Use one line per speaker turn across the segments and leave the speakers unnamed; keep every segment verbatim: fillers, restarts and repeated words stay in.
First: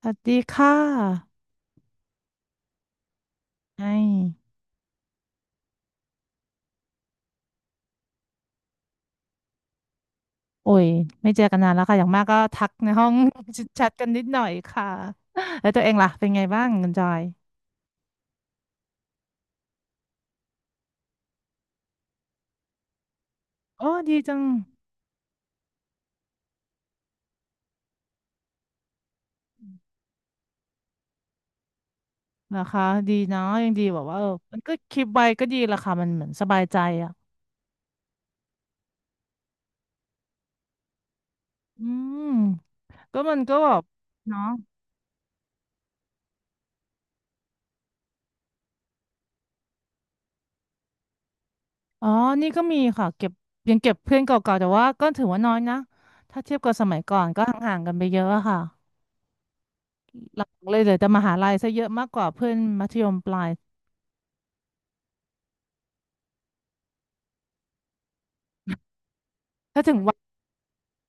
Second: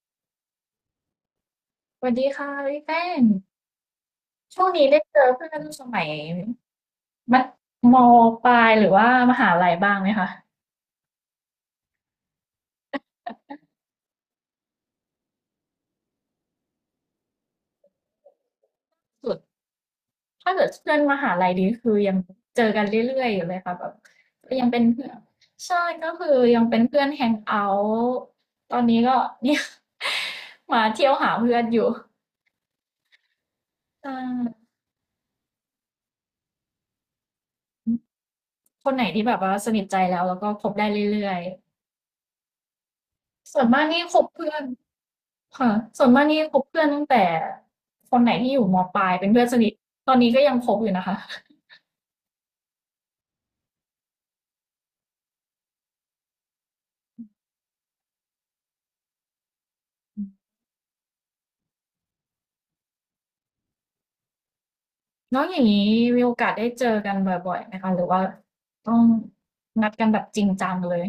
สวัสดีค่ะ
สวัสดีค่ะพี่แป้ง
ไอ้
ช่วงนี้ได้เจอเพื่อนสมัยมัธมปลายหรือว่ามหาลัยบ้างไหมคะ
โอ้ย ไม่เจอกันนานแล้วค่ะอย่างมากก็ทักในห้อง แชทกันนิดหน่อยค่ะแล้วตัวเองล่ะเป็นไงบ้างคุณจอย
สุดถ้าเกิดเพื่อนมหาลัยดีคือยังเจอกันเรื่อยๆอยู่เลยค่ะแบ
โอ้
บ
ดีจัง
ก็ยังเป็นเพื่อนใช่ก็คือยังเป็นเพื่อนแฮงเอาท์ตอนนี้ก็เนี่ย มาเที่ยวหาเพื่อนอยู่
เหรอคะดีเนาะยังดีแบบ
อ่
ว่าเออมัน
า
ก็คลิปไว้ก็ดีละค่ะมันเหมือนสบายใจอ่ะ
คนไหนที่แบบว่าสนิทใจแล้วแล้วก็คบได้เรื่อยๆ
อืม ก็มันก็
ส่วน
แบ
มา
บ
กนี่คบ
เนาะ
เพื่อนค่ะส่วนมากนี่คบเพื่อนตั้งแต่คนไหนที่อยู่มปลายเป็นเพื่อนสนิทตอนนี้ก็ยังคบอยู่นะคะ
อ๋อนี่ก็มีค่ะเก็บยังเก็บเพื่อนเก่าๆ แต่ว่าก็ถือว่าน้อยนะ ถ้าเทียบกับสมัยก่อนก็ห่างๆกันไปเยอะอะค่ะ
อืม
หลักๆเลยเหลือแต่มหาลัยซะเยอะมากกว่าเพื่อนมัธยมปลาย
แล้วอย่างนี้มีโอกาสได้เจอกันบ่อยๆไหมคะหรือว่าต้อง
ถ้า
นั
ถึ
ด
ง
กันแบบจริงจังเลย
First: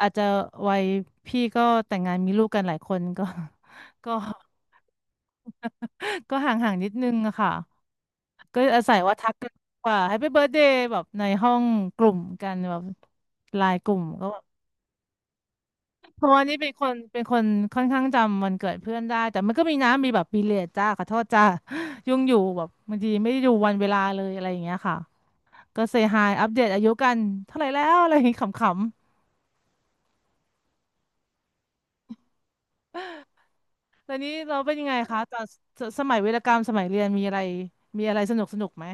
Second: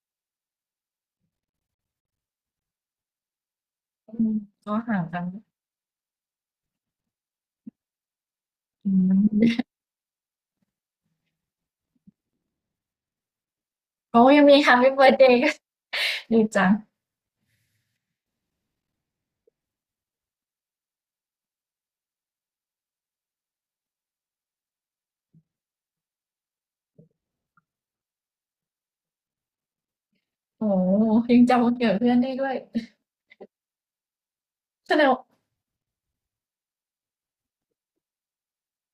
อาจจะวัยพี่ก็แต่งงานมีลูกกันหลายคนก็ ก็
อืม ก็ห่างกัน
ก็ห่างๆนิดนึงอะค่ะก็อา
อื
ศัยว่าทักกัน
ม
กว่า แฮปปี้เบิร์ธเดย์แบบในห้องกลุ่มกันแบบไลน์กลุ่ม
โอ
ก็แบ
ยั
บ
งมี แฮปปี้เบิร์ธเดย์ กัน
เพราะว่า
ดี
นี่
จั
เป็น
ง
คนเป็นคนค่อนข้างจำวันเกิดเพื่อนได้แต่มันก็มีน้ำมีแบบปีเลียดจ้าขอโทษจ้า ยุ่งอยู่แบบบางทีไม่ได้ดูวันเวลาเลยอะไรอย่างเงี้ยค่ะก็เซฮายอัปเดตอายุกันเท่าไหร่แล้วอะไรอย่างงี้ขำ
โอ้โฮยังจำวันเกิดเพื่อนได้ด้วย
แล้วนี้เราเป็นยัง
แส
ไง
ดง
คะ
ว่า
ตอนสสมัยวีรกรรมสมัยเรียนมีอะไรมีอะไรสนุกสนุกไหม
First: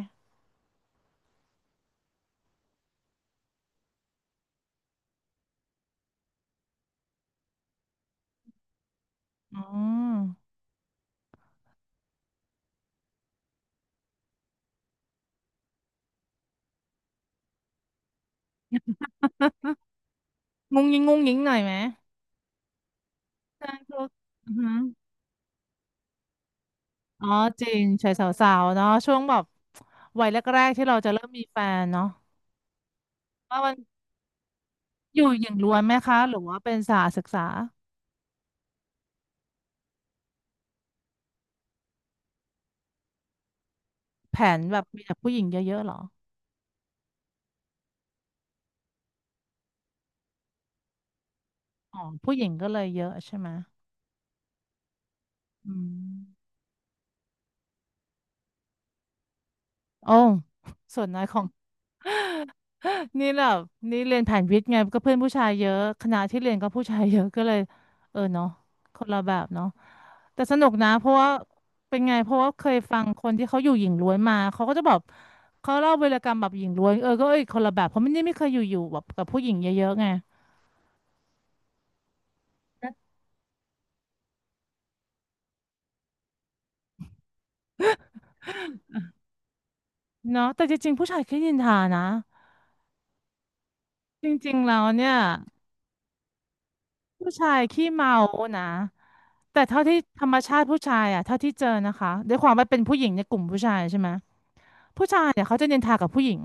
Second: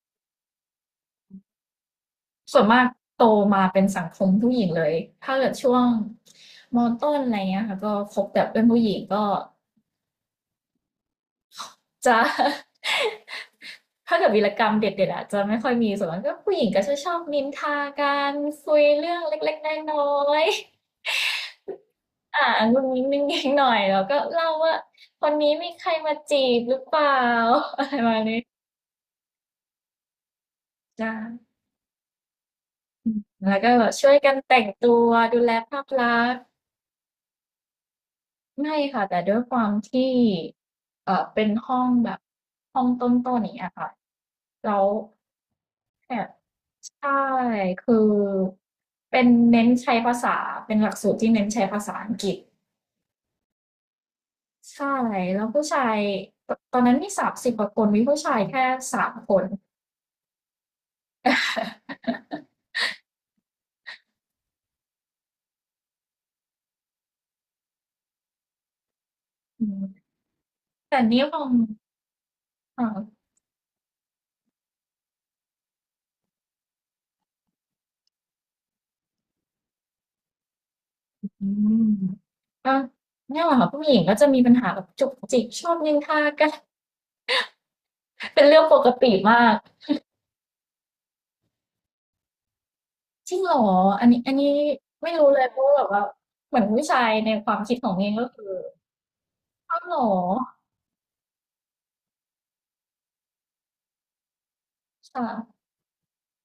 ส่วนมากโตมาเป็นสังคมผู้หญิงเลยถ้าเกิดช่วงมต้นอะไรเงี้ยค่ะก็คบแต่เพื่อนผู้หญิงก็
อ๋อ
จะ ถ้าเกิดวีรกรรมเด็ดๆอะจะไม่ค่อยมีส่วนมากก็ผู้หญิงก็จะชอบนินทากันคุยเรื่องเล็กๆน้อยๆ
งุงยิงงุงยิงหน่อยไหม
อ่างุนงิงๆหน่
ใช่
อย
พ
แล้
ว
ว
ก
ก็
อื
เล่า
อหือ
ว่าคนนี้มีใครมาจีบหรือเปล่า
อ๋อจริ ง
อะไรประ
ชาย
มา
ส
ณนี้
าวๆเนาะช่วงแบบวัยแรกๆที่เราจะ
จ้า
เริ่มมีแฟนเนาะ
แล้
ว่า
วก็
มัน
แบบช่วยกันแต่งตัว
อยู่
ดู
หญิ
แล
งล้ว
ภา
น
พ
ไหม
ลั
คะห
ก
รื
ษ
อ
ณ์
ว่าเป็นสาวศึกษา
ไม่ค่ะแต่ด้วยความที่เอ่อเป็นห้องแบบห้องต้นๆอย่างเงี้ยค่ะ
แผนแบ
แล้
บ
ว
มีแต่ผู้หญิงเยอะๆเหรอ
แอบ ใช่คือเป็นเน้นใช้ภาษาเป็นหลักสูตรที่เน้นใช้ภาษา
อ๋อ
อังก
ผู้
ฤษ
หญิงก็เลยเยอะใช่ไหม
ใช่แล้วผู้
อื
ชาย
ม
ตตอนนั้นมีสามสิบกว่าคนมีผู้ชายแค่สามคน
โอ้ส่วนน้อยของ นี่แบบนี่เรียนแผนวิทย์ไงก็เพื่อนผู้ชายเยอะคณะที่เรียนก็ผู้ชายเยอะก็เลยเออเนาะคนละแบบเนาะ
อืม
แต่สนุกนะ
แต่
เพราะ
นี่
ว่า
มอง
เป็นไงเพราะว่าเคย
อ
ฟังค
่า
นที่เขาอยู่หญิงล้วนมาเขาก็จะบอกเขาเล่าวีรกรรมแบบหญิงล้วนเออก็เอ้ยคนละแบบเพราะมันนี่ไม่เคยอยู่อยู่แบบกับผู้หญิงเยอะๆไง
อืมก็เนี่ยแหละค่ะผู้หญิงก็จะมีปัญหาแบบจุกจิกชอบนินทากัน เป็นเรื่องปกติมาก
เนาะแต่จริงๆผู้ชายขี้นินทานะ
จริงเหรออันนี้
จ
อัน
ริ
นี้
งๆแล้วเนี่
ไม่
ย
รู้เลยเพราะว่าแบบว่าเหมือนผู้ชาย
ผู้
ในค
ชา
วา
ย
มคิด
ขี้
ของเอ
เมา
งก็คือ
นะ แต่
อ้า
เท่า
วเหร
ที่
อ
ธรรมชาติผู้ชายอ่ะเท่าที่เจอนะคะด้วยความว่าเป็นผู้หญิงในกลุ่มผู้ชายใช่ไหมผู้ชายเนี่ยเขา
ค่ะ
จะนินทากับผู้หญิง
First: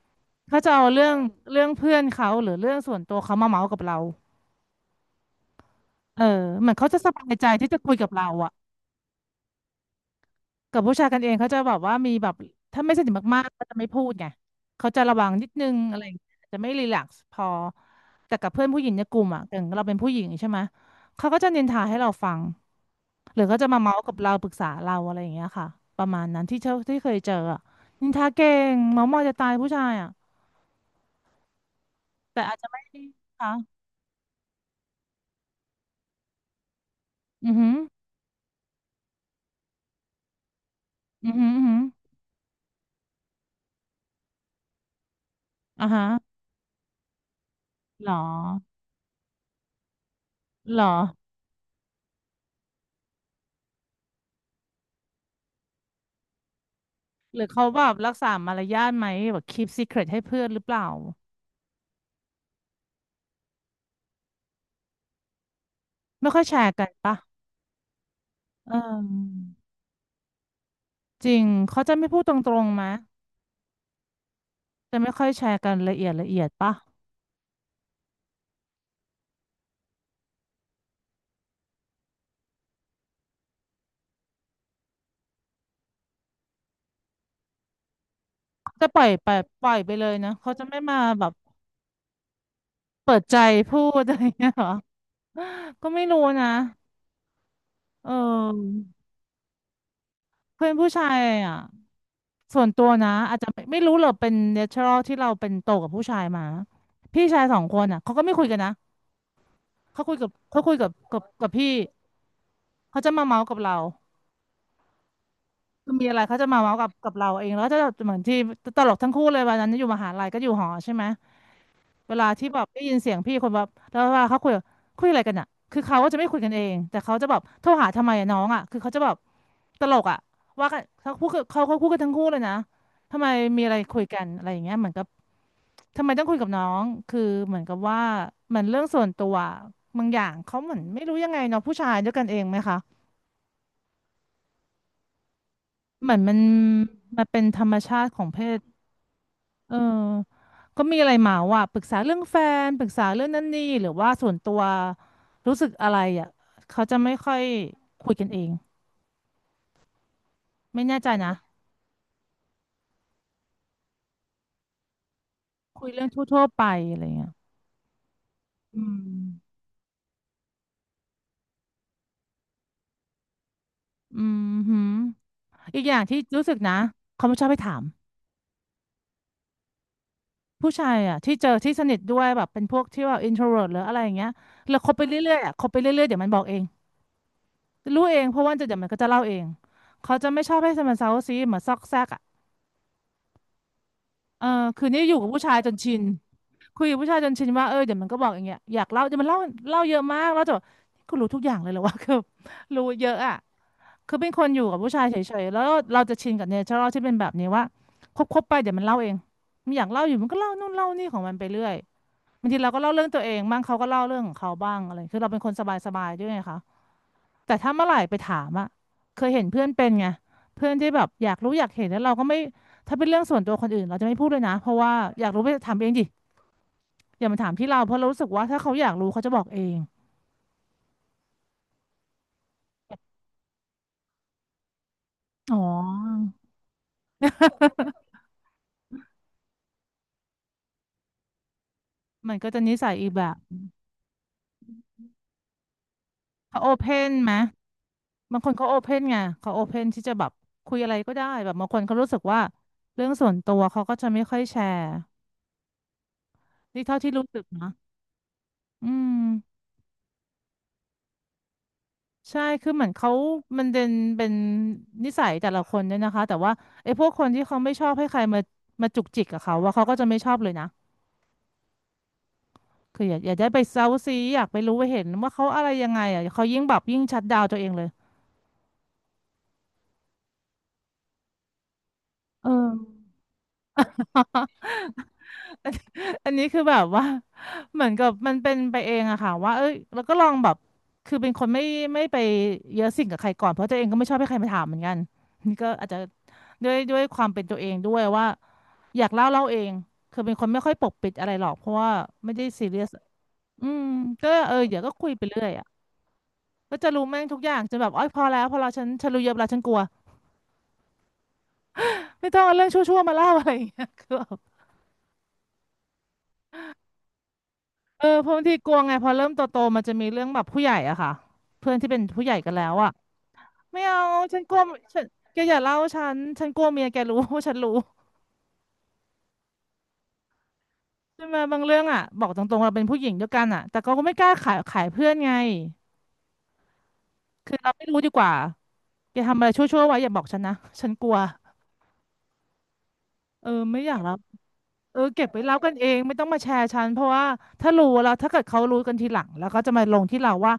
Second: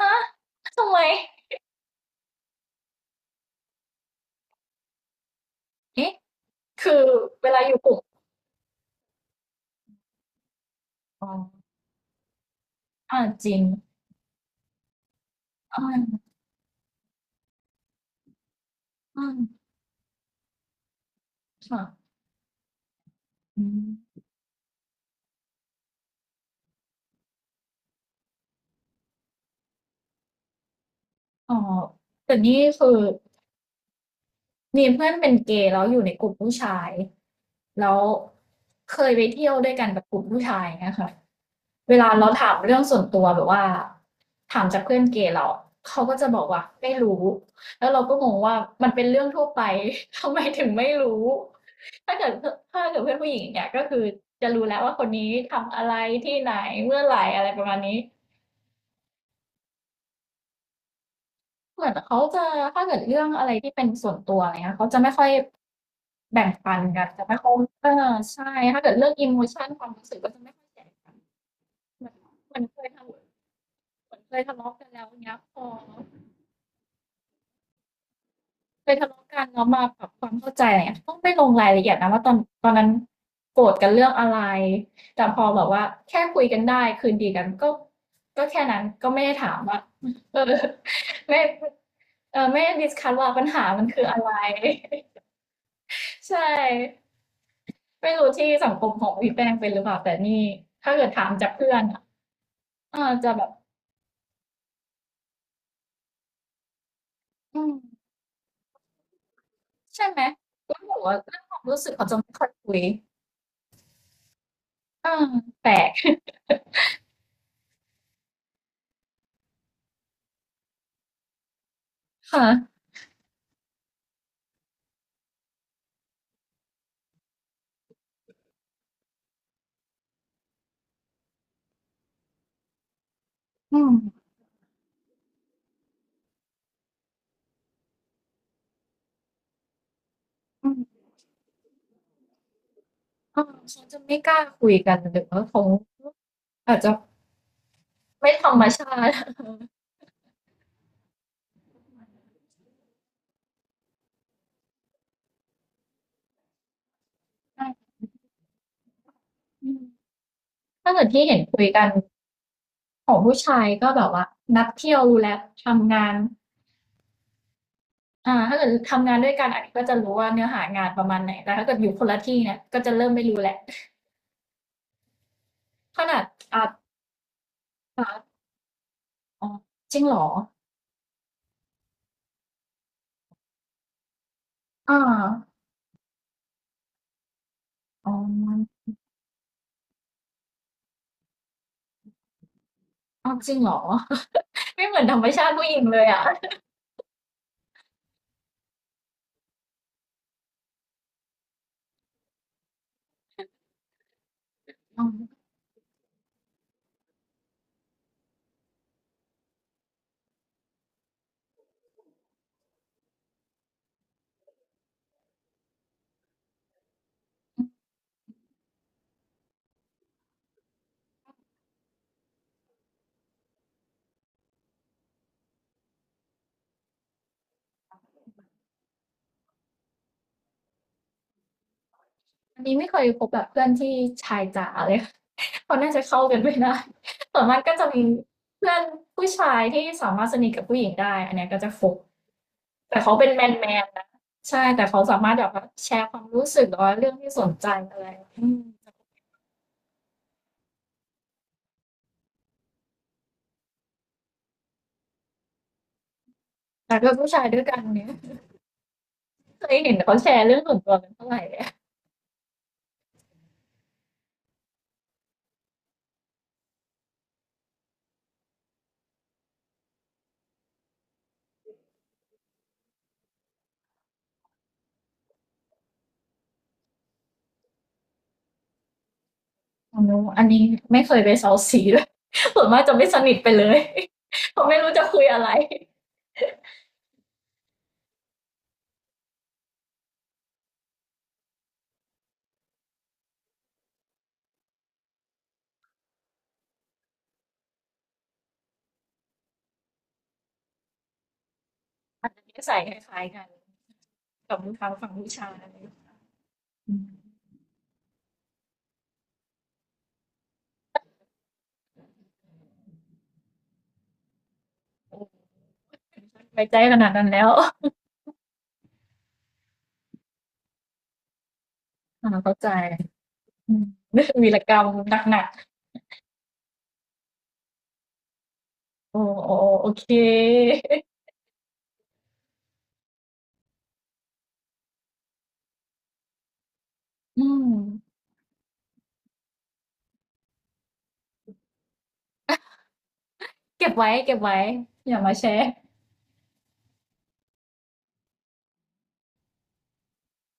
ฮะ
เขาจะเอา
ทำไม
เรื่องเรื่องเพื่อนเขาหรือเรื่องส่วนตัวเขามาเมาส์กับเรา
เอ๊ะ
เออเหมือนเขา
คื
จะ
อ
สบายใจ
เวลา
ที่
อ
จะ
ยู่ก
คุย
ลุ่ม
กับเราอ่ะ กับผู้ชายกัน
อ๋อ
เองเขาจะแบบว่ามีแบบถ้าไม่สนิท
อ่า
มาก
จริ
ๆ
ง
ก็จะไม่พูดไงเขาจะระวังนิดนึง
อ่
อะไรอย่างเงี้ย
า
จะไม่รีแลกซ์พอแต่กับเพื่อนผู้หญิงในกลุ่มอ่ะอย่าง
อ่า
เราเป็นผู้หญิงใช่ไหมเขาก็จะนินทาให้
ค่ะ
เราฟังหรือเขา
อื
จะมาเมาส์กับ
ม
เราปรึกษาเราอะไรอย่างเงี้ยค่ะประมาณนั้นที่เจอที่เคยเจออะนินทาเก่งเมาส์มอยจะตายผู้ชายอ่ะ
อ๋อแต่
แต่อาจ
นี่
จะไม่
คือ
ค่ะ
มีเพื่อนเป็นเกย์แล้วอยู่ในกลุ่มผู้ชาย
อือหือ
แล้วเคยไปเที่ยวด้วยกันกับกลุ่มผู้ชายเนะคะ
อือหืออือหือ
เวลาเราถามเรื่องส่วนตัวแบบว่าถามจากเพื่อนเกย์เรา
อ่า
เขา
ฮะ
ก็จะบอกว่าไม่รู้แล้วเรา
หรอ
ก็งงว่ามันเป็นเรื่องทั่วไป ทำไมถึง
หรอ
ไม่รู้ถ้าเกิดถ้าเกิดเพื่อนผู้หญิงงเนี่ยก็คือจะรู้แล้วว่าคนนี้ทำอะไรที่ไหนเมื่อไหร่
หรื
อะ
อ
ไรป
เขา
ระมาณ
แบบ
นี้
รักษามารยาทไหมแบบ คีพซีเคร็ท ให้เพื่อนหรือเปล่า
เหมือนเขาจะถ้าเกิดเรื่องอะไรที่เป็นส่วนตัวอะไรเงี้ยเขาจะไม่ค่อย
ไม่ค่อย
แบ่ง
แชร์
ปัน
กัน
กัน
ปะ
จะไม่ค่อยเออใช่
เอ
ถ้าเกิดเรื่องอิโม
อ
ชันความรู้สึกก็จะไม่ค่อยแชร์กัน
จริง เขาจะ
เห
ไม่
มือน
พูดตร
เหมือน
ง
เค
ๆ
ย
มะ
ทำเหมือนเคยทะเลาะกัน
จะ
แล้ว
ไม่ค่อย
เงี้ย
แช
พ
ร์
อ
กันละเอียดละเอียดปะ
เคยทะเลาะกันแล้วมาปรับความเข้าใจอะไรเงี้ยต้องไม่ลงรายละเอียดนะว่าตอนตอนนั้นโกรธกันเรื่องอะไรแต่พอแบบว่าแค่คุยกันได้คืนดีกันก็ก็แค่
เขา
นั้น
จะปล่อ
ก็
ย
ไม่
ไป
ได้ถาม
ปล่อย
ว่า
ไปเลยนะ
เออ
เขาจะไม่มาแบบ
ไม่เออไม่ได้ดิสคัด
เปิด
ว่า
ใจ
ปัญหา
พู
มันคื
ด
อ
อะ
อะ
ไร
ไร
เงี้ยเหรอก็ไม่รู้
ใช่
นะเ
ไม่รู้ที่สัง
ออ
คมของพี่แป้งเป็นหรือเปล่าแต่นี่
เพื่อนผู้
ถ้า
ชา
เกิด
ย
ถามจาก
อ่ะ
เพื่อนอ่ะ
ส่วนตัว
เออ
นะ
จะ
อาจ
แบ
จะ
บ
ไม่ไม่รู้หรอกเป็นเนเชอรัลที่เราเป็นโตกับผู้ชายมา พี่ชายสอ
อื
ง
ม
คนอ่ะเขาก็ไม่คุยกันนะ เขา
ใช่
คุย
ไหม
กับเขาคุ
แล้
ย
ว
กับ
แบกว่า
กับ
เรื่อง
กับ
ความ
พี่
รู้สึกเขาจะไม่ค่อยคุย
เขาจะมาเมาส์กับเรา
เอ่าแปล
คื
ก
อมีอะไรเขาจะมาเมาส์กับกับเราเองแล้วก็จะเหมือนที่ตลกทั้งคู่เลยวันนั้นอยู่มหาลัยก็อยู่หอใช่ไหมเวลา ที่
ค่ะ
แบบได้ยินเสียงพี่คนแบบแล้วเวลาเขาคุยคุยอะไรกันอ่ะคือเขาก็จะไม่คุยกันเองแต่เขาจะแบบโทรหาทำไมอะน้องอ่ะคือเขาจะแบบตลกอ่ะว่ากันเขาพูดกับเขาเขาพูดกันทั้งคู่เลยนะทำไมมีอะไร
อืม
คุยกันอะไรอย่างเงี้ยเหมือนกับทำไมต้องคุยกับน้องคือเหมือนกับว่ามันเรื่องส่วนตัวบางอย่างเขา
อื
เหมือนไม่
ม
รู้ยังไงเนาะผู้ชายด้วยกันเองไหมคะ
เออเขาจะไม่กล้าคุยกันหรือว่าเขา
เหมือนมัน
อาจจะ
มันเป็นธรรมชาติของ
ไม่
เพ
ธร
ศ
รมชาติ
เออก็มีอะไรเมาอ่ะปรึกษาเรื่องแฟนปรึกษาเรื่องนั่นนี่หรือว่าส่วนตัวรู้สึกอะไรอ่ะเขาจะไม่ค่อย
ใช่
คุยกันเอง
อืม
ไม่
ถ้า
แน่
เกิด
ใจ
ที่
นะ
เห็นคุยกันของผู้ชายก็แบบว่านัดเที่ยวรู้แล้ว
คุย
ทำ
เรื่
งา
อง
น
ทั่วๆไปอะไรเงี้ย
อ่าถ้าเกิด
อื
ทำงานด้วยกัน
ม
อันนี้ก็จะรู้ว่าเนื้อหางานประมาณไหนแต่ถ้าเกิดอยู่คนละที่เนี่ยก็จะเริ่มไม่รู้แหละว
อืมหืมอีกอย่า
ข
งที่
นาด
รู้สึก
อ่า
นะเขาไม่ชอบให้ถาม
อ่าอ๋อจริงเหรอ
ผู้ชายอ่ะที่เจอที่สนิทด้วยแบบเป็นพวกที่ว่า อินโทรเวิร์ท หรืออะไรอย่างเงี้ยแล้วคบ
อา
ไปเรื่อยๆอ่ะคบไปเรื่อยๆเดี๋ยวมันบอกเองรู้
อ๋อ
เองเพราะว่าจะเดี๋ยวมันก็จะเล่าเองเขาจะไม่ชอบให้มันเซาซีเหมือนซอกแซกอ่ะ
ออจริงเหรอ
เออคื
ไม่
น
เห
นี้
มือน
อ
ธ
ยู่
รร
กั
ม
บผู้
ชา
ชา
ติ
ย
ผู้
จ
ห
น
ญิง
ชิ
เล
น
ยอะ
คุยกับผู้ชายจนชินว่าเออเดี๋ยวมันก็บอกอย่างเงี้ยอยากเล่าเดี๋ยวมันเล่าเล่าเยอะมากแล้วจะแนี่กูรู้ทุกอย่างเลยเหรอวะ คือรู้เยอะอ่ะคือเป็นคนอยู่กับผู้ชา
อ
ย
ม
เฉยๆแล้วเราจะชินกับเนเชอรัลที่เป็นแบบนี้ว่าคบๆไปเดี๋ยวมันเล่าเองมันอยากเล่าอยู่มันก็เล่านู่นเล่านี่ของมันไปเรื่อยบางทีเราก็เล่าเรื่องตัวเองบ้างเขาก็เล่าเรื่องของเขาบ้างอะไรคือเราเป็นคนสบายๆด้วยไงคะ แต่ถ้า
อ
เมื่อไหร่ไปถามอะเคยเห็นเพื่อนเป็นไงเพื่อนที่แบบอยากรู้อยากเห็นแล้วเราก็ไม่ถ้าเป็นเรื่องส่วนตัวคนอื่นเราจะไม่พูดเลยนะเพราะว่าอยากรู้ไปถามเองดิอย่ามาถามที่เราเพราะเรารู้สึกว่าถ้าเขาอยากรู้เขาจะบอกเอง
ันนี้ไม่เคยพบแบบเพื่อนที่ชายจ๋าเลย
อ๋
เขาน่าจะเข้า
อ
กันไม่ได้ ส่วนมากก็จะมีเพื่อนผู้ชายที่สามารถสนิทกับผู้หญิงได้อันเนี้ยก็จะคบ
มันก็จะนิสัย
แต่
อีก
เขา
แบ
เป็น
บ
แมนแมนนะใช่แต่เขาสามารถแบบว่าแชร์ความรู้
เขา
สึก
โอ
หรือ
เพ
ว่าเรื่
น
อง
ไห
ที่
ม
สนใจอะไร
บาง
อื
คน
ม
เขาโอเพนไงเขาโอเพนที่จะแบบคุยอะไรก็ได้แบบบางคนเขารู้สึกว่าเรื่องส่วนตัวเขาก็จะไม่ค่อยแชร์นี่
แต่
เท่าที่
กับ
รู้
ผู้
สึ
ชา
ก
ยด้วย
นะ
กันเนี่ย
อืม
เคยเห็นเขาแชร์เรื่องส่วนตัวกันเท่าไหรเลย
ใช่ คือเหมือนเขามันเป็นเป็นนิสัยแต่ละคนเนี่ยนะคะ แต่ว่าไอ้พวกคนที่เขาไม่ชอบให้ใครมามาจุกจิกกับเขา ว่าเขาก็จะไม่ชอบเลยนะคืออยากอยากได้ไปเซาซี อยากไปรู้ไปเห็นว่าเขาอะไรยังไงอ่ะเขายิ่งแบบยิ่งชัดดาวน์ตัวเองเลย
อ๋อนนู้นอันนี้ไม่เคยไปเซ้าซีด้วย
เอ
ส่วน
อ
มากจะไม่สนิทไปเลย เพราะไม่รู้จะคุยอะไร
อัน อันนี้คือแบบว่า เหมือนกับมันเป็นไปเองอะค่ะว่าเอ้ยแล้วก็ลองแบบคือเป็นคนไม่ไม่ไปเยอะสิ่งกับใครก่อนเพราะตัวเองก็ไม่ชอบให้ใครมาถามเหมือนกันนี่ก็อาจจะด้วยด้วยความเป็นตัวเองด้วยว่าอยากเล่าเล่าเองคือเป็นคนไม่ค่อยปกปิดอะไรหรอกเพราะว่า
อัน
ไม่ได้
นี้
ซี
ใส่
เรียส
คล้ายๆกัน
อืมก็เออ
กับ
เดี๋ยว
ทา
ก็
ง
คุ
ฝั่
ย
ง
ไป
ผู้
เรื่อย
ชาย
อะก็จะ
อื
รู้แม่ง
ม
ทุกอย่างจนแบบอ้อยพอแล้วพอแล้วฉันฉันรู้เยอะแล้วฉันกลัวไม่ต้องเอาเรื่องชั่วๆมาเล่าอะไรอย่างเงี้ย คือ
โอ้ยไม่้ใจขนาดนั้นแล้ว
เออเพราะบางทีกลัวไงพอเริ่มโตๆมันจะมีเรื่องแบบผู้ใหญ่อะค่ะเพื่อนที่เป็นผู้ให
อา
ญ่กัน
เข้า
แล้
ใจ
วอะ
อื
ไม่
ม
เอา ฉัน
วี
กลั
ร
ว
กรรม
ฉัน
ห
แก
นัก
อย่าเล่าฉัน ฉันกลัวเมียแกรู้ ว่าฉันรู้
ๆ โอ้ๆโอเค
ใช่ไหมบางเรื่องอะบอกตรงๆเราเป็นผู้หญิงด้วยกันอะแต่ก็ไม่กล้าขายขายเพื่อนไง
อื
คือ
ม
เราไม่รู้ดีกว่าแกทำอะไรชั่วๆไว้อย่าบอกฉันนะ ฉันกลัวเออ ไม่
เก็
อ
บ
ยาก
ไว้
รับ
เก็บไว้
เออ
อย่า
เก็บ
มา
ไว้
แช
เล่า
ร์
กันเอง ไม่ต้องมาแชร์ฉันเพราะว่าถ้ารู้แล้วถ้าเกิดเขารู้กันทีหลังแล้วก็จะมาลงที่เราว่า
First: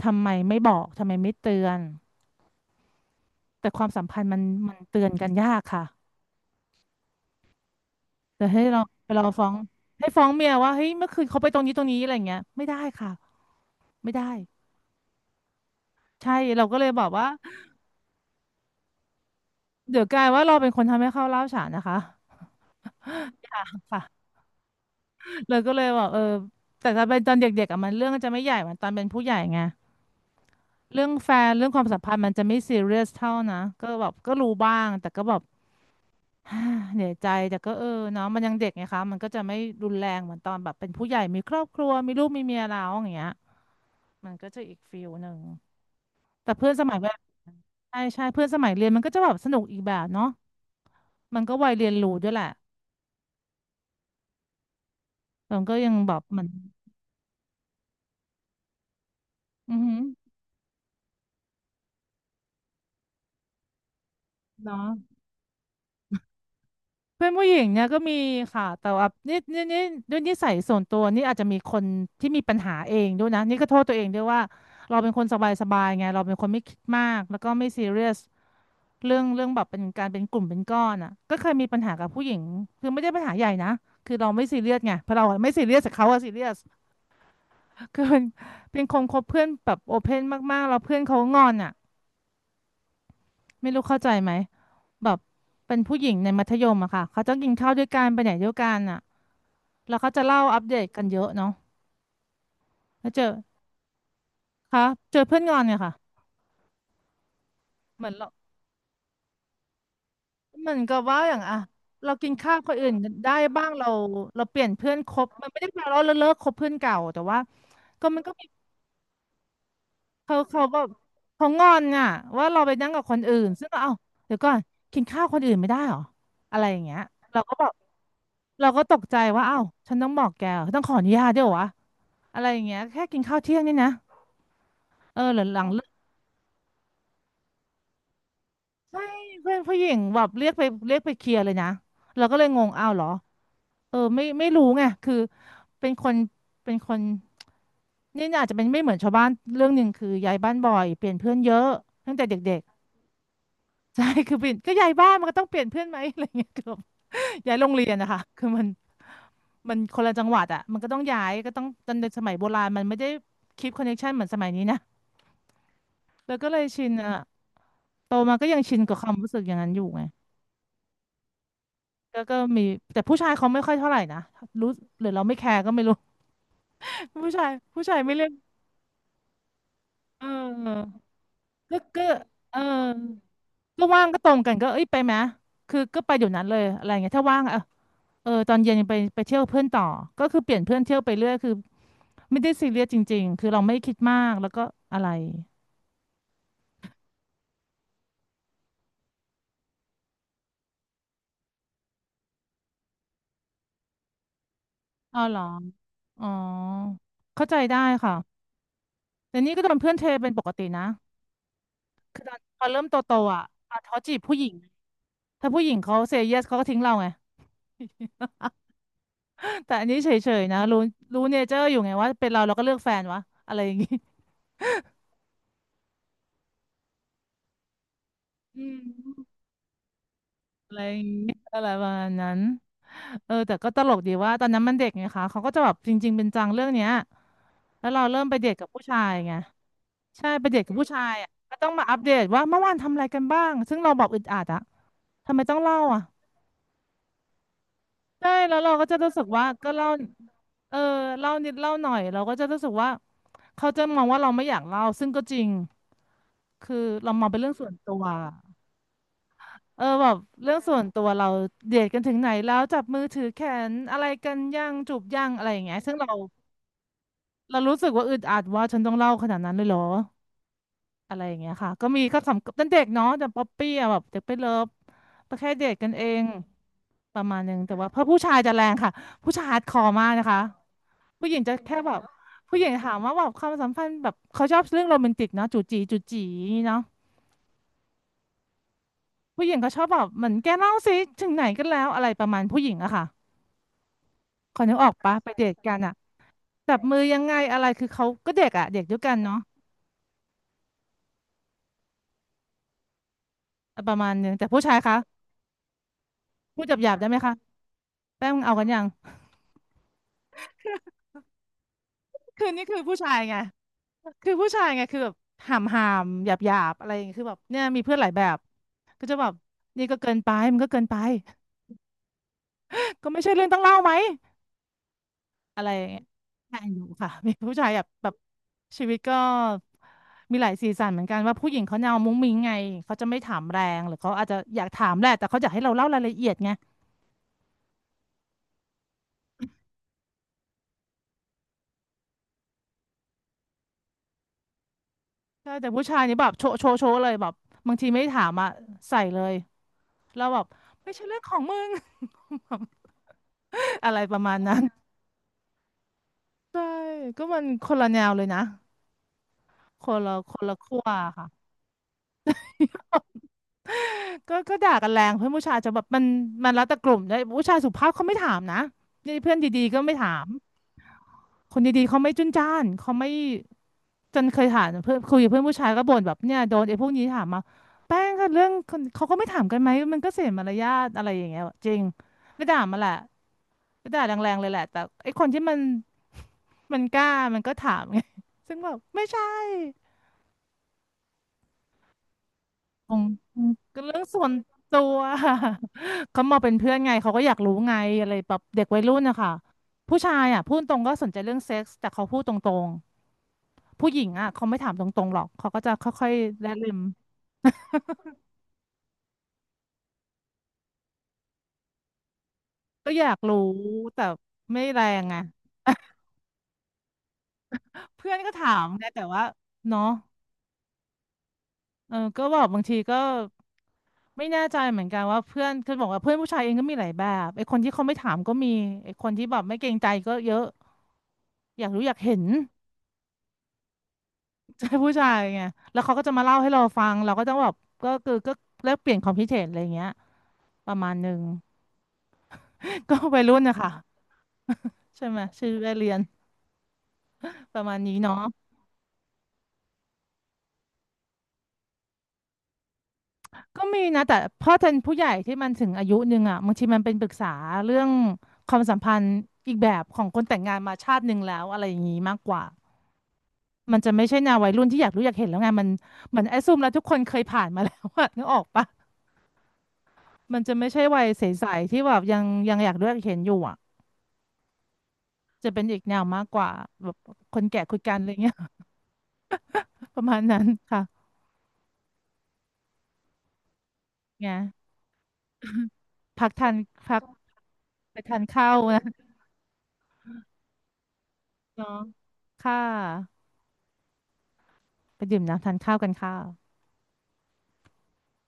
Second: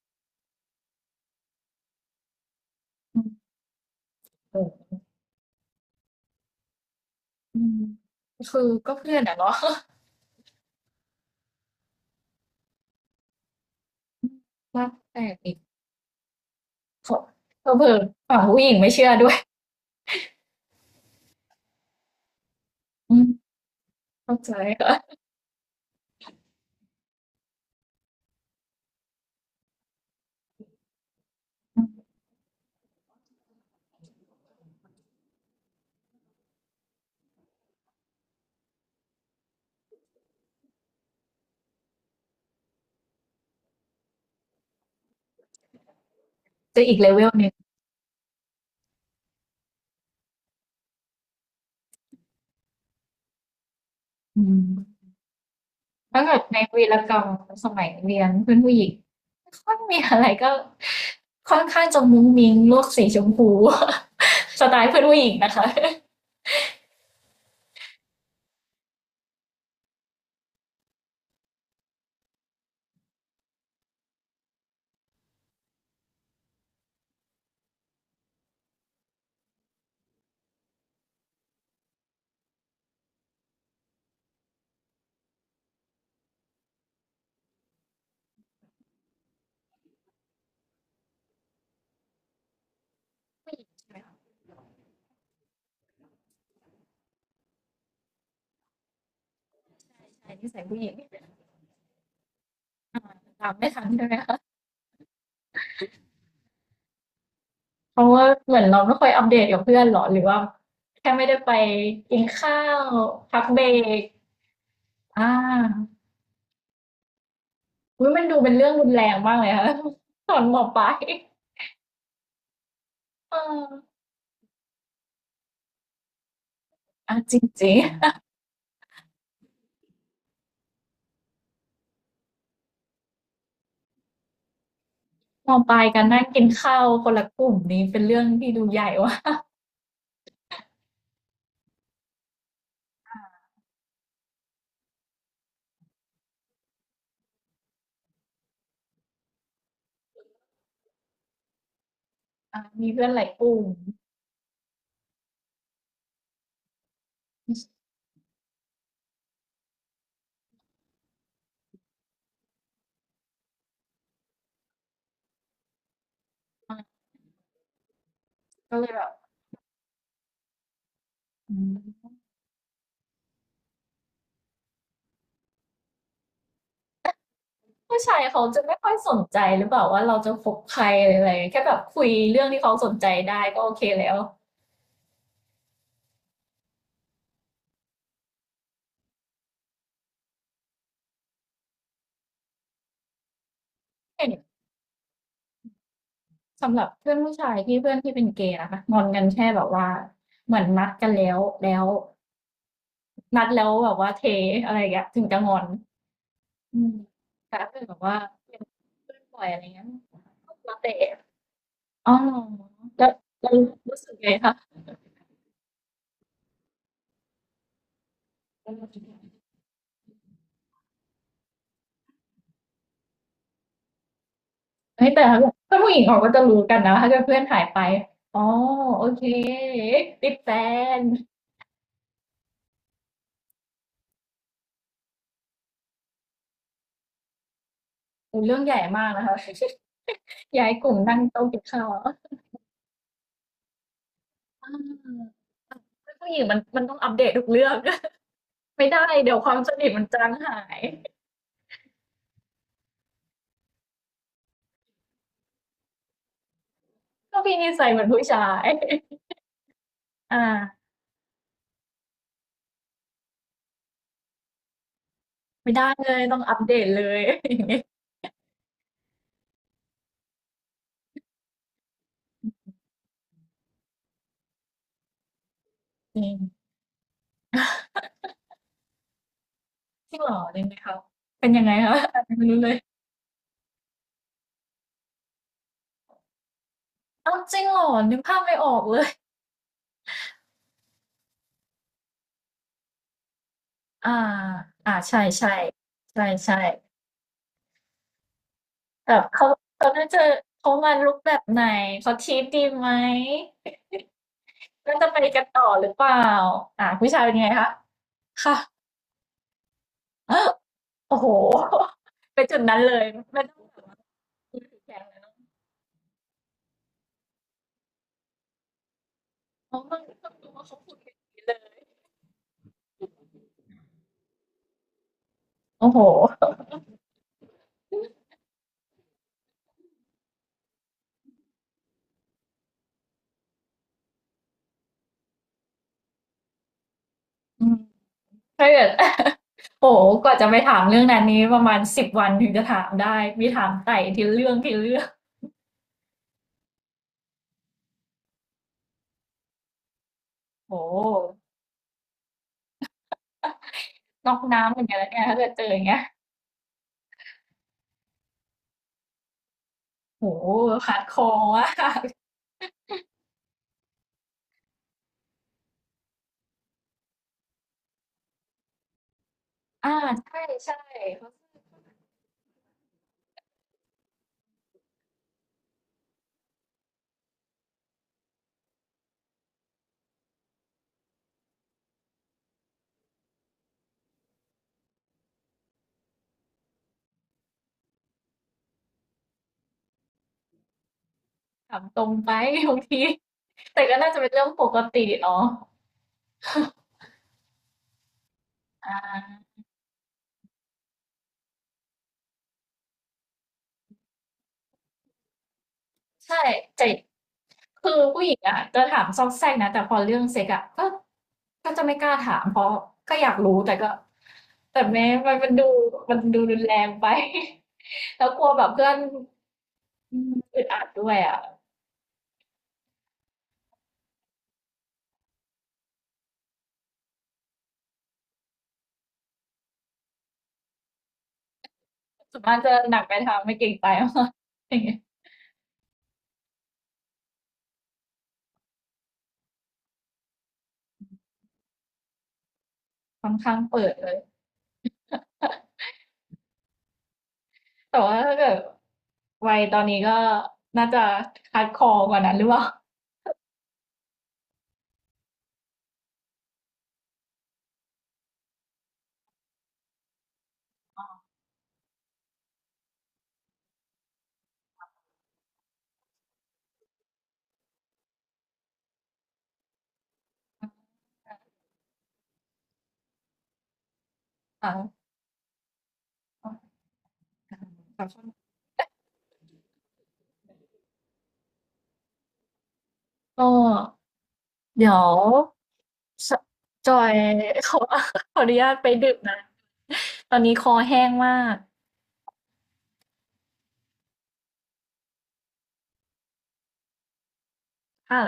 ทำไมไม่บอกทำไมไม่เตือน
อืม
แต่ความสัมพันธ์มันมัน
เออ
เตือนกันยากค่ะ
อืม
แต่
คื
ให้
อ
เรา
ก็
ไป
เพื่อ
เรา
นอะ
ฟ้อ
เนาะ
งให้ฟ้องเมียว่าเฮ้ยเมื่อคืนเขาไปตรงนี้ตรงนี้อะไรเงี้ยไม่ได้ค่ะไม่ได้
ว่าแต่อีก
ใช่เราก็เลยบอ
ข
กว่า
เผลอๆฝั่งผู้หญิงไม่เชื่อด้วย
เดี๋ยวกลายว่าเราเป็นคนทำให้เขาเล่าวฉานนะคะ
อืม
ค่ะ
เข้าใจค่ะ
เลยก็เลยบอกเออแต่ถ้าเป็นตอนเด็กๆอ่ะมันเรื่องมันจะไม่ใหญ่เหมือนตอนเป็นผู้ใหญ่ไงเรื่องแฟนเรื่องค
อื
วามสัม
ม
พันธ์มันจะไม่ซีเรียสเท่านะก็แบบก็รู้บ้างแต่ก็แบบ เหนื่อยใจแต่ก็เออเนาะมันยังเด็กไงคะมันก็จะไม่รุนแรงเหมือนตอนแบบเป็นผู้ใหญ่มีครอบครัวมีลูกมีเมียแล้วอย่างเงี้ย มันก็จะอีกฟิลหนึ่งแต่เพื่อนส
จะ
มั
อี
ย
ก
ว
เล
ลา
เวลหนึ่ง
ใช่ใช่เพื่อนสมัยเรียนมันก็จะแบบสนุกอีกแบบเนาะมันก็วัยเรียนรู้ด้วยแหละ
อืม
แต่มันก็ยังแบบ
ถ้า
เห
เกิด
มือน
ในวีรกรรมสมัยเรียนเพื่อนผู้หญิงไม่ค่
อื
อย
อหื
มี
อ
อะไรก็ค่อนข้างจะมุ้งมิ้งโลกสีชมพู สไต
เนาะ
ล์เพื่อนผู้หญิงนะ
เพื่อนผู้หญิงเนี่ยก็มีค่ะแต่ว่านี่นี่นี่ด้วยนิสัยส่วนตัวนี่อาจจะมีคนที่มีปัญหาเองด้วยนะนี่ก็โทษตัวเองด้วยว่าเราเป็นคนสบายสบายไงเราเป็นคนไม่คิดมากแล้วก็ไม่ซีเรียสเรื่องเรื่องแบบเป็นการเป็นกลุ่มเป็นก้อนอ่ะก็เคยมีปัญหากับผู้หญิงคือไม่ได้ปัญหาใหญ่นะคือเราไม่ซีเรียสไงเพราะเราอะไม่ซีเรียสแต่เขาอะซีเรียส คือเป็นเป็นคนคบเพื่อนแบบโอเพนมากๆแล้วเพื่อนเขางอนอ่ะไม่รู้เข้าใจ
คะ
ไหมแบบเป็นผู้หญิงในมัธยมอะค่ะเขาต้องกินข้าวด้วยกันไปไหนด้วยกันอะแล้วเขาจะ
ใชา
เล่า
นิ
อั
สั
ป
ย
เด
ผู้ห
ต
ญิง
กันเยอะเนาะแล้วเจอ
ตามไม่ทันใช่ไหมคะ
คะเจอเพื่อนงอนเนี่ยค่ะ
เพ
เหมื
ราะ
อน
ว่า
เรา
เหมือนเราไม่ค่อยอัปเดตกับเพื่อนหรอหรือว่า
เหมือนกับ
แค่
ว่า
ไม่
อ
ได้
ย่าง
ไป
อะเรา
กิน
กินข้าว
ข้า
คน
ว
อื่นได้
พักเบ
บ้า
ร
งเรา
ก
เราเปลี่ยนเพื่อนค
อ่า
บมันไม่ได้แปลว่าเราเลิกคบเพื่อนเก่าแต่ว่าก็
อุ๊ย
มั
มั
น
น
ก็
ดูเป็นเรื่องรุนแรงมากเลยค่ะ ต
เขา
อนม
เขาแบ
ป
บ
ลาย
เขางอนอ่ะว่าเราไปนั่งกับคนอื่
เออ
นซึ่งก็เอ้าเดี๋ยวก่อนกินข้าวคนอื่นไม่ได้เหรออะไรอย่างเงี้ย
อ่ะจ
เราก็บอ
ริ
ก
ง
เราก็ตกใจว่าเอ้าฉันต้องบอกแกเหรอต้องขออนุญาตด้วยเหรอวะอะไรอย่างเงี้ยแค่กินข้าวเที่ยงนี่นะเออหลัง
ๆ
หลั
ม
ง
ป
เลิ
ลาย
ก
กันนั่งกินข้าวคนละกลุ่มนี้เป็นเรื่องที่ดูใหญ่
ใช่
ว่ะ
เพื่อนผู้หญิงแบบเรียกไปเรียกไปเคลียร์เลยนะเราก็เลยงงอ้าวเหรอเออไม่ไม่รู้ไงคือเป็นคนเป็นคนนี่อาจจะเป็นไม่เหมือนชาวบ้านเรื่องหนึ่งคือย้ายบ้านบ่อยเปลี่ยนเพื่อนเยอะตั้งแต่เด็ก
อ่ะมีเพื่อนหลายกลุ่ม
ใช่ คือเปลี่ยนก็ย้ายบ้านมันก็ต้องเปลี่ยนเพื่อนไหม อะไรเงี้ยเกือบ ย้ายโรงเรียนนะคะ คือมันมันคนละจังหวัดอ่ะมันก็ต้องย้ายก็ต้องตอนเด็กสมัยโบราณมันไม่ได้คีปคอนเนคชันเหมือนสมัยนี้นะแล้วก็เลยชิน
อ่ะ
อ่ะโตมาก็ยังชิ
ก็
น
เลย
กับ
แบ
ควา
บ
มรู้สึกอย่างนั้นอยู่ไง
อืม
แล้วก็มีแต่ผู้ชายเขาไม่ค่อยเท่าไหร่นะรู้หรือเราไม่แคร์ก็ไม่รู้ ผู้ชายผู้ชาย
ผู้
ไม่
ชาย
เล่น
เขาจะไม่ค่อยสนใจหรือเปล่าว่าเรา
เ
จะคบใคร
ออ
อะไราแค่แบ
ก็
บ
ก็
คุยเรื่อง
เออ
ที่เขาสนใจได้ก็โอเค
ก็ว่าง
แล้ว
ก็ตรงกันก็เอ้ยไปไหมคือก็ไปเดี๋ยวนั้นเลยอะไรเงี้ยถ้าว่างเออ เออตอนเย็นยังไปไปเที่ยวเพื่อนต่อก็คือเปลี่ยนเพื่อนเที่ยวไปเรื่อยคือไม่ได้ซีเรียสจริงๆคือเราไม่คิดมา
เห็น
กแล้วก็อะไร
สำหรับเพื่อนผู้ชายที่เพื่อนที่เป็นเกย์นะคะงอนกันแค่แบบว่าเหมือนนัดกันแล้วแล้วนัดแล้วแบบว่าเทอะไรอย่างเงี้ย
อ๋อ
ถึง
เหร
จะ
อ
งอน
อ๋อ
อืม
เข้าใจ
แต่ถ้าเป็น
ได้
แบบ
ค่ะ
ว่าเป็นเพื่อนป
แต่
ล่อย
นี่
อะ
ก็
ไร
โดน
เงี้ย
เพื่อนเท
ก็
เป็นปกติ
แล้ว
นะ
แต่อ๋อ
พอเริ่ม
แล้
โต
ว
ๆอ่ะ
แล้ว
อ่ะเขา
รู้สึ
จี
ก
บ
ไง
ผู้หญิ
คะ
งถ้าผู้หญิงเขาเซเยสเขาก็ทิ้งเราไง แต่อันนี้เฉยๆนะรู้รู้เนเจอร์อยู่ไงว่าเป็นเราเราก็เลือกแฟนวะอะไรอย่างงี้
เฮ้ยแต่ถ้าแบบเพื่อนผู้หญิงเขาก็จะรู้กันนะถ้าเกิดเพื่อนหายไปอ๋อ
อื
โอเค
ม
ติดแฟ
อะไรอ
น
ย่างเงี้ยอะไรประมาณนั้นเออแต่ก็ตลกดีว่าตอนนั้นมันเด็กไงคะเขาก็จะแบบจริงๆเป็นจังเรื่องเนี้ยแล้วเราเริ่มไป
โอ้โฮ
เดท
เรื่อง
กับ
ใหญ่
ผู้ชา
มาก
ย
นะ
ไง
คะ
ใช่ไปเด ท
ย้าย
กับ
ก
ผู้
ลุ่ม
ชาย
นั่ง
อ่ะ
โต๊ะ
ก็
กิน
ต้อง
ข้า
มา
ว
อัป
อ
เดตว่าเมื่อวานทำอะไรกันบ้างซึ่งเราบอกอึดอัดอะ
า
ทำไมต้องเล่าอ่ะ
เพื่อนผู้หญิงมันมันต้องอัปเดตทุกเรื่อง
ใช่แล้วเราก็
ไม่
จะ
ได้
รู้สึก
เดี๋ยว
ว่า
ความ
ก็
สนิ
เล่า
ทมันจางหา
เออ
ย
เล่านิดเล่าหน่อยเราก็จะรู้สึกว่าเขาจะมองว่าเราไม่อยากเล่าซึ่งก็จริงคือเรามอง เป็
ก็
นเรื่อง
พี่
ส่
นิ
วน
สัย
ตั
เห
ว
มือนผู้ชาย
เออแบบ
อ่า
เรื่องส่วนตัวเราเดทกันถึงไหนแล้วจับมือถือแขนอะไรกันยังจูบยังอะไรอย่าง
ไม่
เงี้ย
ได้
ซึ่ง
เล
เรา
ยต้องอัปเดตเลย อ
เรา
ย่าง
รู้
เงี้ย
สึกว่าอึดอัดว่าฉันต้องเล่าขนาดนั้นเลยเหรออะไรอย่างเงี้ยค่ะก็มีก็สำตั้งเด็กเนาะแต่ป๊อปปี้อะแบบเด็กไปเลิฟก็แค่เดทกันเอ
จ
ง
ริง
ประมาณนึงแต่ว่าเพราะผู้ชายจะแรงค่ะผู้ชายฮาร์ดคอร์มาก
จริง
นะ
เหร
คะ
อจริงไหมคะ
ผู้หญิง
เป็น
จะ
ยังไง
แค่แบ
คะ
บ
ไม่
ผู้
รู้
หญิ
เล
ง
ย
ถามว่าแบบความสัมพันธ์แบบเขาชอบเรื่องโรแมนติกเนาะจูจีจูจีเนาะ
เอ้าจริงเหรอนึกภาพไม่ออกเลย
ผู้หญิงเขาชอบแบบเหมือนแกเล่าสิถึงไหนกันแล้วอะไรประมาณผู้หญิงอะค่ะ
อ่า
ขอนึกออ
อ่า
กปะ
ใช่
ไปเด
ใช่
ทกันอะ
ใช่ใช่
จับมือยังไงอะไรคือเขาก็เด็กอะเด็กด้วย
แบ
กัน
บ
เนาะ
เขาเขาน่าจะเขามาลุคแบบไหนเขาทีปดีไหม
ประมาณนึงแต่ผู้ชายคะ
น่าจะไปกันต่อหรือเปล่า
พูดห
อ่า
ยาบๆได้
ผู้
ไหม
ชายเป็
คะ
นยังไงคะ
แป้งมึงเอา
ค่ะ
กันยัง
โอ้โฮ ไป
คือ
จุด
นี่คื
นั้
อ
นเล
ผู้
ย
ชายไง
ไม่ต้องแบบว่า
คือผู้
มือ
ชาย
ถือ
ไง
แข็
คือ
ง
แบ
เล
บ
ยเนาะ
หามหามหยาบหยาบๆอะไรอย่างเงี้ยคือแบบเนี่ยมีเพื่อนหลายแบบก็จะแบบ
อ๋อ
นี่ก็
ต้อง
เกิน
ต้
ไป
องดู
มัน
ว่า
ก็
เขา
เกิน
พู
ไป
ดกันอย่างนี้เล ย
ก็ไม่ใช่เรื่องต้องเล่าไหม อะไรอย่า
โอ้
ง
โฮ
เงี้ยใช่อยู่ค่ะ มีผู้ชายแบบแบบชีวิตก็มีหลายสีสันเหมือนกันว่าผู้หญิงเขาแนวมุ้งมิ้งไงเขาจะไม่ถามแรงหรือเขาอาจจะอยากถามแหละแต่เขาอยากให้เราเล่ารายละเอียดไง
อืมถ้าเกิด โอ้โฮกว่าจะไปถามเรื่องนั้นนี้ประมาณสิบวันถึงจะถามได้มีถามไต่ทีละเรื่องทีละเรื่อง
ใช่แต่ผู้ชายนี่แบบโชว์โชว์โชว์เลยแบบบางทีไม่ถามอ่ะใส่เลยแล้วแบบ
โอ้
ไม่
โฮ
ใช่เรื่องของมึง อะไรประ
น
มา
อ
ณ
ก
นั้น
น้ำเหมือนกันนะเนี่ยถ้าเกิดเจออย่างเงี้ย
ใช่ก็มันคนละแนวเลยนะคนละ
โอ้
คน
โฮ
ละขั้วค่ะ
hardcore มาก
ก็ก็ด่ากันแรงเพื่อนผู้ชายจะแบบมันมันแล้วแต่กลุ่มด้วยผู้ชายสุภาพเขาไม่ถามนะนี่เพื่อนดีๆก็
อา
ไม่ถาม
ใช่ๆเขา
คน
ก็
ดีๆเขาไม่จุนจ้านเขาไม่จนเคยถามเพื่อนคุยกับเพื่อนผู้ชายก็บ่นแบบเนี่ยโดนไอ้พวกนี้ถามมาแป้งก็เรื่องคนเขาก็ไม่ถามกันไหมมันก็เสียมารยาทอะไรอย่างเงี้ยจริงไม่ด่ามาแหละไม่ด่าแรงๆเลยแหละแต่ไอ้คนที่มัน มันกล้ามันก็ถามไงซึ่งแบบไม่ใช่
ถามตรงไป บาง
ขอ
ที
งก็
แต่ก็
เรื่อง
น่าจะ
ส่ว
เป็น
น
เรื่องปก
ตัว
ติ เนาะ
เขามองเป็นเพื่อนไงเขาก็อยากรู้ไงอะไรแบบเด็กวัย
อ
รุ่นนะคะ
า
ผู้ชายอ่ะพูดตรงก็สนใจเรื่องเซ็กส์แต่เขาพูดตรงๆผู้หญิงอ่ะเขาไม่ถามตรงๆหรอกเขาก็จะค่อย
ใช่
ๆแลลืม
แตคือผู้หญิงอ่ะจะถามซอกแซกนะแต่พอเรื่องเซ็กอ่ะก็ก็จะไม่กล้าถามเพราะ
ก็อยา
ก็
ก
อยา
รู้
กรู้แต่ก็
แต่ไม่
แต่
แรง
แม้
ไง
มันมันดูมันดูรุนแรงไป
เพื่อ น
แล้ว
ก็
กลั
ถา
วแบ
ม
บ
ไง
เพื่อน
แต่ว่าเนาะ
อืมอึดอัดด้วยอ่ะ
เออก็บอกบางทีก็ไม่แน่ใจเหมือนกันว่าเพื่อนคือบอกว่าเพื่อนผู้ชายเองก็มีหลายแบบไอ้คนที่เขาไม่ถามก็มีไอ้คนที่แบบไม่เกรงใจก็เยอะอยากรู้อยากเห็น
ส่วนมากจะหนักไปทางไม่เกรงใจมาก
ใจ
อย่าง
ผู้
เงี้ย
ชา ยไงแล้วเขาก็จะมาเล่าให้เราฟังเราก็ต้องแบบก็คือก็แลกเปลี่ยนความคิดเห็นอะไรอย่างเงี้ยประมาณหนึ่ง ก็วัย
ค่อน
รุ่นนะ
ข้างเปิด
คะ
เลย
ใช่ไหมชีวิตวัยเรียนประมาณ นี้
แต่ว่า
เนาะ
ถ้าเกิดวัยตอนนี้ก็น่าจะคัดคอกว่านั้นหรือเปล่า
ก็มีนะแต่พ่อแทันผู้ใหญ่ที่มันถึงอายุหนึ่งอ่ะบางทีมันเป็นปรึกษาเรื่องความสัมพันธ์อีกแบบของคนแต่งงานมาชาติหนึ่งแล้วอะไรอย่างนี้มากกว่ามันจะไม่ใช่แนววัยรุ่นที่อยากรู้อยากเห็นแล้วไงมันเหมือนแอสซูมแล้วทุกคนเคยผ่านมาแล้วอะ นึกออกปะมันจะไม่ใช่วัยใสๆที่แบบยังยังอยากรู้อยากเห็นอยู่อ่ะ
อ่ะ
จะเป็นอีกแนวมากก
ข
ว่า
อบ
แบบคนแก่คุยกันอะไร
คุ
เงี้ย
ณ
ประมาณนั้นค่ะ
ก็
ไง
เดี๋ยว
พัก
ส
ทาน
จ
พัก
อย ขอ
ไป
ข
ทาน
ออ
ข้า
นุ
ว
ญาต
นะ
ไปดื่มน้ำตอนนี้คอแห้งมาก
เนาะค่ะไปดื่มน้ำทานข้าวกันค่ะ
ค่ะ